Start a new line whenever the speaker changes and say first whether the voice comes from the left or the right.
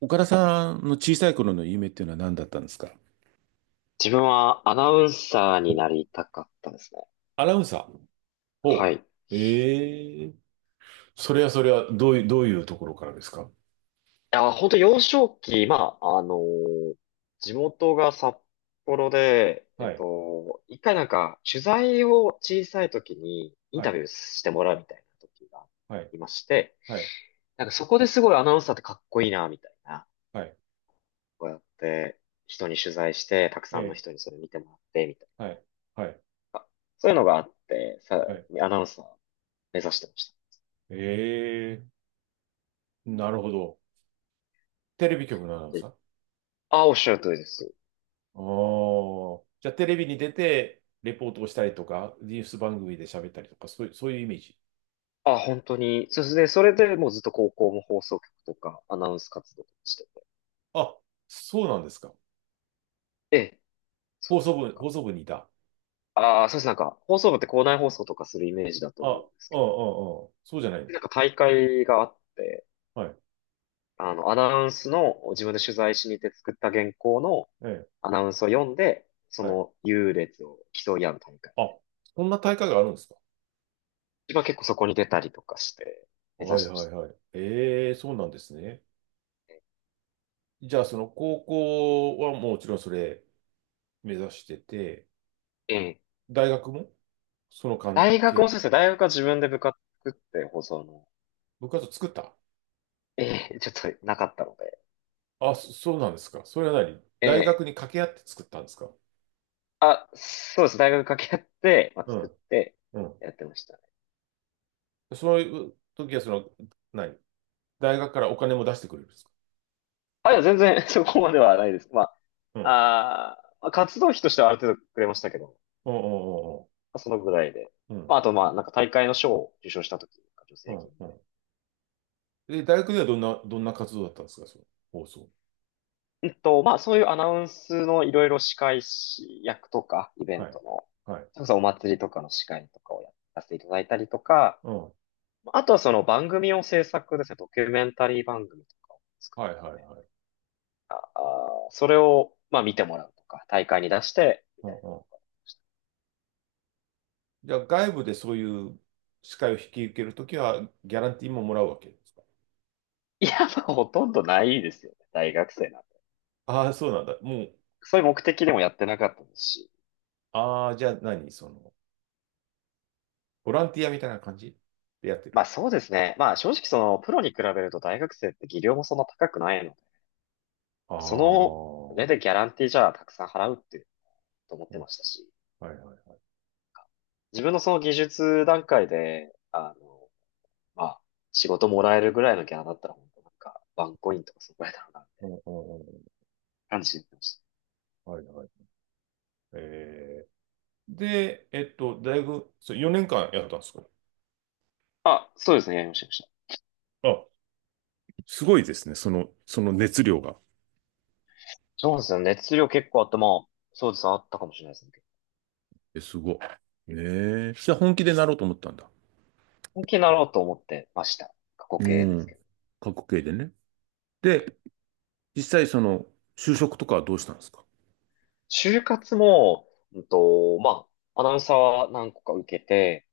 right: 岡田さんの小さい頃の夢っていうのは何だったんですか？
left: 自分はアナウンサーになりたかったですね。
right: アナウンサー。お、
left: は
right: う。
left: い。い
right: ええ。それはそれは、どういうところからですか？
left: や、本当幼少期、まあ、地元が札幌で、
right: はい、
left: 一回なんか、取材を小さい時にイン
right: は
left: タ
right: い、
left: ビューしてもらうみたいな時が
right: はい、
left: いまして、
right: はい、
left: なんかそこですごいアナウンサーってかっこいいな、みたいな、
right: はい、
left: こうやって人に取材して、たく
right: え
left: さんの
right: え、
left: 人にそれ見てもらって、みたい
right: は
left: な、
right: い、はい、
left: そういうのがあって、
right: はい。
left: アナウンサー目指してまし
right: ええ、なるほど。テレビ局のアナウン
left: た。で、
right: サー？
left: ああ、おっしゃる通りです。
right: ああ。じゃあ、テレビに出て、レポートをしたりとか、ニュース番組で喋ったりとか、そういうイメージ。
left: あ、本当に。そうですね。それでもうずっと高校も放送局とかアナウンス活動してて。
right: あ、そうなんですか。
left: ええ、そう
right: 放
left: です
right: 送
left: ね。なん
right: 部、
left: か、
right: 放送部にいた。
left: ああ、そうです。なんか、放送部って校内放送とかするイメージだと
right: あ、
left: 思うんです
right: うん
left: け
right: う
left: ど、
right: んうん。そうじゃないの。
left: なんか大会があって、
right: はい、
left: あの、アナウンスの自分で取材しに行って作った原稿の
right: ええ、
left: アナウンスを読んで、そ
right: はい。
left: の優劣を競い合う大会。
right: あ、そんな大会があるんですか？
left: 自分は結構そこに出たりとかして目指
right: はい
left: してま
right: は
left: し
right: い
left: た
right: はい。ええ、そうなんですね。
left: ね。
right: じゃあ、その高校はもちろんそれ目指してて、
left: ええ。
right: 大学もその関
left: 大学
right: 係
left: もそうですね。
right: と。
left: 大学は自分で部活作って放送の、
right: 部活作った？
left: ええ、ちょっとなかったので、
right: あ、そうなんですか。それは何
left: え
right: 大
left: え。
right: 学に掛け合って作ったんですか？
left: あ、そうです。大学掛け合って、まあ、
right: う
left: 作っ
right: ん、
left: て
right: うん。
left: やってましたね。
right: そういう時は、何大学からお金も出してくれるんですか？
left: あ、いや、全然 そこまではないです。ま
right: うん、
left: あ、まあ、活動費としてはある程度くれましたけど、ま
right: うん、うん、
left: あそのぐらいで。
right: うん、
left: まあ、あと、まあ、なんか大会の賞を受賞した時とか、助
right: うん、
left: 成
right: うん。
left: 金み
right: う
left: たい
right: ん。で、大学ではどんな活動だったんですか、その放送。
left: な。まあ、そういうアナウンスのいろいろ司会役とか、イベン
right: はい。
left: トの、
right: はい。
left: それこそお祭りとかの司会とかをやらせていただいたりとか、
right: うん。は
left: まあとはその番組を制作ですね、ドキュメンタリー番組とかを
right: い、はい、はい。
left: あそれを、まあ見てもらうとか、大会に出して、み
right: う
left: た
right: ん
left: い
right: うん。じゃあ、外部でそういう司会を引き受けるときは、ギャランティーももらうわけですか？
left: な。いや、まあほとんどないですよね。大学生なんて。
right: ああー、そうなんだ。もう、
left: そういう目的でもやってなかったですし。
right: ああ、じゃあ何ボランティアみたいな感じでやってる。
left: まあそうですね。まあ正直その、プロに比べると大学生って技量もそんな高くないので、
right: ああ、
left: その上
right: う
left: でギャランティーじゃあたくさん払うっていうと思っ
right: ん
left: てましたし、
right: はいはい。
left: 自分のその技術段階で、あの、まあ、仕事もらえるぐらいのギャラだったら、本当なんか、ワンコインとかそこらいだろうな、っ
right: う
left: て
right: んうんうん
left: 感じで言ってました。
right: はいはい。えーで、大学、そう4年間やったんですか？
left: あ、そうですね、やりました、やりました。
right: あ、すごいですね。その熱量が。
left: そうですよね。熱量結構あって、まあ、そうですね、あったかもしれないですね。
right: え、すごい。ええ、じゃあ本気でなろうと思ったんだ。
left: 本気になろうと思ってました。過去
right: う
left: 形ですけ
right: ん。
left: ど。
right: 過去形でね。で、実際就職とかはどうしたんですか？
left: 就活も、まあ、アナウンサーは何個か受けて、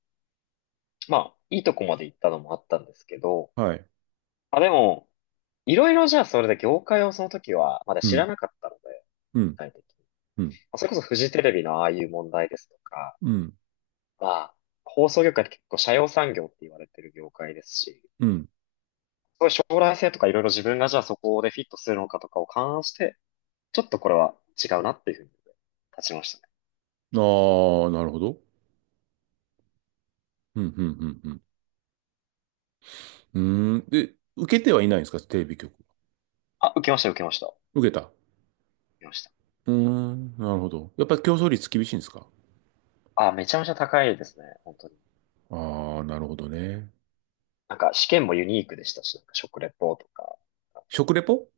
left: まあ、いいとこまで行ったのもあったんですけど、
right: はい。
left: あ、でも、いろいろじゃあそれで業界をその時はまだ
right: う
left: 知ら
right: ん、
left: なかったので、
right: う
left: 具
right: ん、
left: 体的に。ま
right: うん、
left: あそれこそフジテレビのああいう問題ですとか、
right: うん、
left: まあ、放送業界って結構社用産業って言われてる業界ですし、
right: うん。
left: そういう将来性とかいろいろ自分がじゃあそこでフィットするのかとかを勘案して、ちょっとこれは違うなっていうふうに立ちましたね。
right: ああ、なるほど。うん、うん、うん、うん。うーん。で、受けてはいないんですか、テレビ局。
left: あ、受けました、受けました。受
right: 受けた。
left: けました。
right: うーん、なるほど。やっぱり競争率厳しいんですか？
left: あ、めちゃめちゃ高いですね、本当に。
right: ああー、なるほどね。
left: なんか試験もユニークでしたし、なんか食レポとか、あと
right: 食レポ？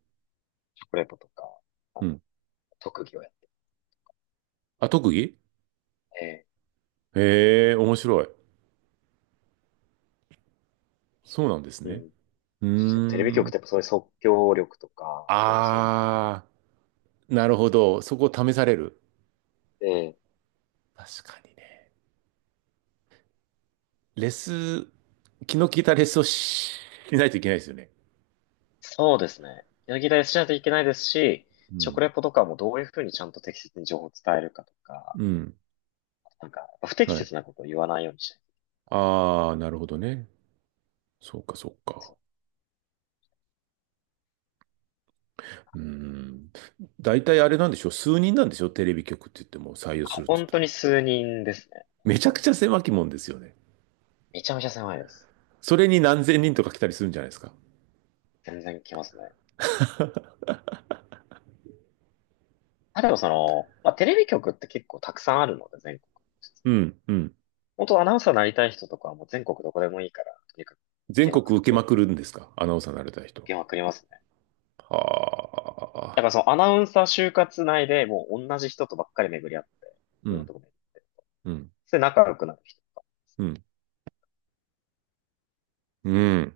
left: 食レポとか、あ
right: う
left: の
right: ん。
left: 特技をやって
right: あ、特技？
left: て、
right: へえ、面白い。そうなんです
left: う
right: ね。
left: ん。
right: う
left: そしてテレビ
right: ー
left: 局っ
right: ん。
left: てやっぱそういう即興力とか、いろいろそういうのもあって
right: ああ、なるほど。そこを試される。
left: て、
right: 確かにね。レス気の利いたレッスンしないといけないですよね。
left: そうですね。やり田やしないといけないですし、
right: う
left: 食
right: ん。
left: レポとかもどういうふうにちゃんと適切に情報を伝えるかとか、
right: うん。
left: なんか、不適
right: はい。
left: 切なことを言わないようにしたい。
right: ああ、なるほどね。そうか、そう
left: そ
right: か。
left: う
right: うん。大体あれなんでしょう。数人なんでしょう。テレビ局って言っても採用するって言っ
left: 本
right: ても。
left: 当に数人ですね。本
right: めち
left: 当
right: ゃく
left: に。
right: ちゃ狭き門ですよね。
left: めちゃめちゃ狭いです。
right: それに何千人とか来たりするんじゃないですか。
left: 全然来ますね。まあ、でもその、まあ、テレビ局って結構たくさんあるので、全国。
right: うん、うん。
left: 本当アナウンサーになりたい人とかはもう全国どこでもいいから、とにかく受け
right: 全
left: ま
right: 国
left: くっ
right: 受け
left: て、
right: ま
left: み
right: く
left: たい
right: る
left: な。
right: んですか。アナウンサーになれた人
left: 受けまくりますね。
right: は。は
left: だから
right: あ。
left: そのアナウンサー就活内でもう同じ人とばっかり巡り合って、い
right: う
left: ろんな
right: ん、
left: とこ巡り。
right: うん、
left: それで仲良くなる人とか。
right: うん、うん、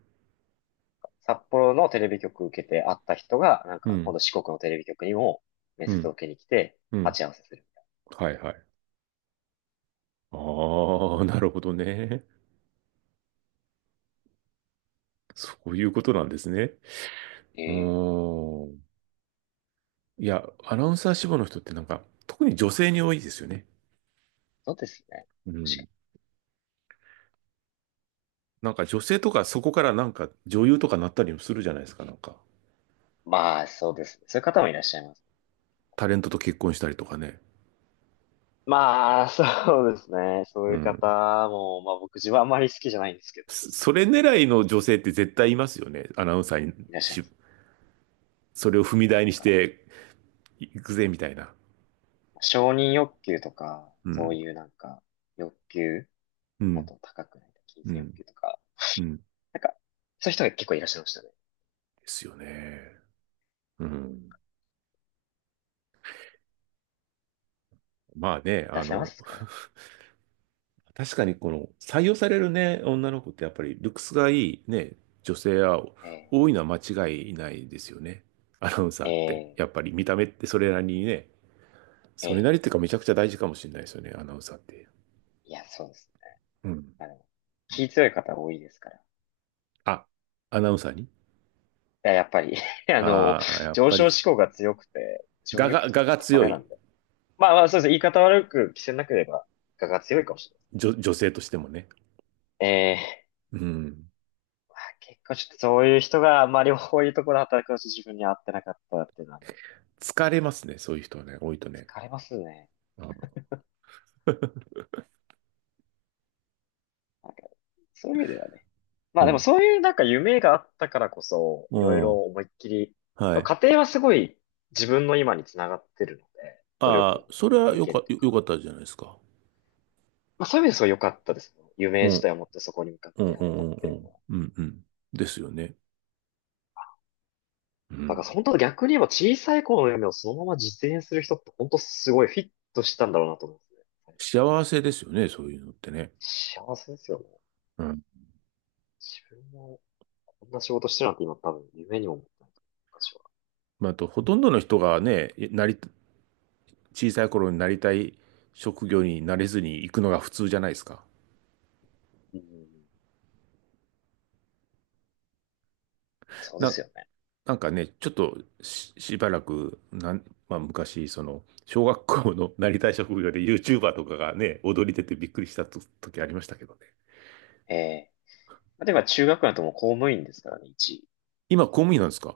left: 札幌のテレビ局受けて会った人が、なん
right: う
left: か今
right: ん、
left: 度四国のテレビ局にも面
right: う
left: 接
right: ん、
left: を受けに来て、
right: うん。
left: 鉢合わせする。
right: はい、はい。ああ、なるほどね。そういうことなんですね。
left: え
right: う
left: え、
right: ーん。いや、アナウンサー志望の人ってなんか、特に女性に多いですよね。
left: そうですね。
right: う
left: 確か
right: ん。
left: に。
right: なんか女性とかそこからなんか女優とかなったりもするじゃないですか、なんか。
left: まあ、そうですね。そういう方もいらっしゃいます。
right: タレントと結婚したりとかね。
left: まあ、そうですね。そう
right: う
left: いう方
right: ん。
left: も、まあ僕自分はあまり好きじゃないんですけど、
right: それ狙いの女性って絶対いますよね。アナウンサーに
left: いらっしゃい
right: し、
left: ます。
right: それを踏み
left: なん
right: 台にし
left: か、
right: ていくぜ、みたいな。
left: 承認欲求とか、
right: う
left: そう
right: ん。
left: いうなんか、欲求、
right: う
left: もっ
right: ん。
left: と高くないと、金
right: う
left: 銭欲
right: ん。
left: 求とか、
right: うん。で
left: なんか、そういう人が結構いらっしゃいましたね。
right: すよね。うん。まあね、
left: 出せますから
right: 確かにこの採用されるね、女の子ってやっぱりルックスがいいね、女性は
left: ね。
right: 多いのは間違いないですよね。アナウンサ
left: え
right: ーって。
left: え
right: やっ
left: ええ
right: ぱり見た目ってそれなりにね、それ
left: ええ。
right: なりっていうかめちゃくちゃ大事かもしれないですよね、アナウンサーって。
left: いや、そうです
right: うん。
left: ね。あの、気強い方多いですから。い
right: あ、アナウンサーに。
left: や、やっぱり あの、
right: ああー、やっ
left: 上
right: ぱり、
left: 昇志向が強くて、承認
right: 我
left: 欲
right: が、
left: 求とか
right: 我が
left: 高
right: 強
left: めな
right: い
left: んで、まあまあ、そうですね。言い方悪く着せなければ、我が強いかもしれない。
right: 女性としてもね。
left: ええ。
right: うん。
left: まあ、結構ちょっとそういう人が、まあ両方いいところで働くのと自分に合ってなかったっていうのはあります、
right: 疲れますね、そういう人はね、多いとね。
left: 疲れますね。
right: うん。
left: なんか、そういう意味ではね。ま
right: う
left: あでも
right: ん。
left: そういうなんか夢があったからこそ、
right: う
left: いろいろ
right: ん
left: 思いっきり、
right: はい。
left: 家庭はすごい自分の今につながってるので、努力
right: あ
left: の
right: あ、それは
left: 経験と
right: よか
left: か。
right: ったじゃないですか。
left: まあそういう意味ですごい良かったですね。夢
right: う
left: 自
right: ん。
left: 体を持ってそこに向かっ
right: う
left: て
right: ん
left: や
right: う
left: れたっ
right: んうん
left: て
right: う
left: いう。
right: ん。うんうん。ですよね。う
left: だから
right: ん。
left: 本当逆に言えば小さい頃の夢をそのまま実現する人って本当すごいフィットしたんだろうなと思うんですね。最初から。
right: 幸せですよね、そういうのってね。
left: 幸せですよね。
right: うん。
left: 自分もこんな仕事してるなんて今多分夢にも思ってないと思う。私は。
right: まあ、あと、ほとんどの人がね、小さい頃になりたい職業になれずに行くのが普通じゃないですか。
left: うん。そうで
right: な、
left: すよね。
right: なんかね、ちょっとしばらく、まあ、昔、小学校のなりたい職業で YouTuber とかがね、踊り出てびっくりしたと時ありましたけどね。
left: ええ。まあでも中学だともう公務員ですからね、一位。
right: 今、公務員なんですか？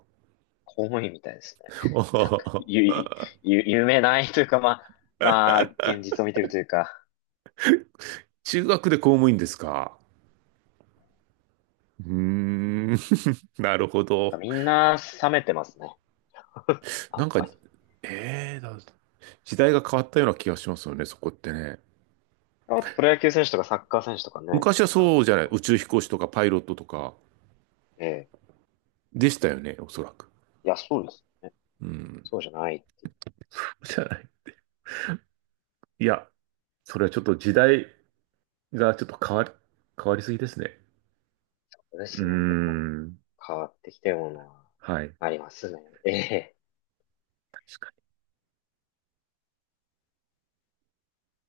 left: 公務員みたいですね。
right: あ は
left: たく、
right: は
left: ゆ、
right: は
left: ゆ、夢ないというか、まあ、まあ、現実を見てるというか、
right: 中学で公務員ですか？うーん。なるほ
left: なんか
right: ど。
left: みんな冷めてますね。あ
right: な
left: ん
right: んか、
left: まり。
right: ええだ、時代が変わったような気がしますよね、そこってね。
left: あとプロ野球選手とかサッカー選手とかね、
right: 昔は
left: あの、
right: そうじゃ
left: と
right: ない。
left: ころ。
right: 宇宙飛行士とかパイロットとか
left: ええ。
right: でしたよね、おそらく。
left: いや、そうですね。
right: うん。
left: そうじゃないっていう
right: じゃない。いや、それはちょっと時代がちょっと変わりすぎですね。
left: ことで
right: うー
left: すね。結構
right: ん。
left: 変わってきたような、
right: はい。
left: ありますね。ええ。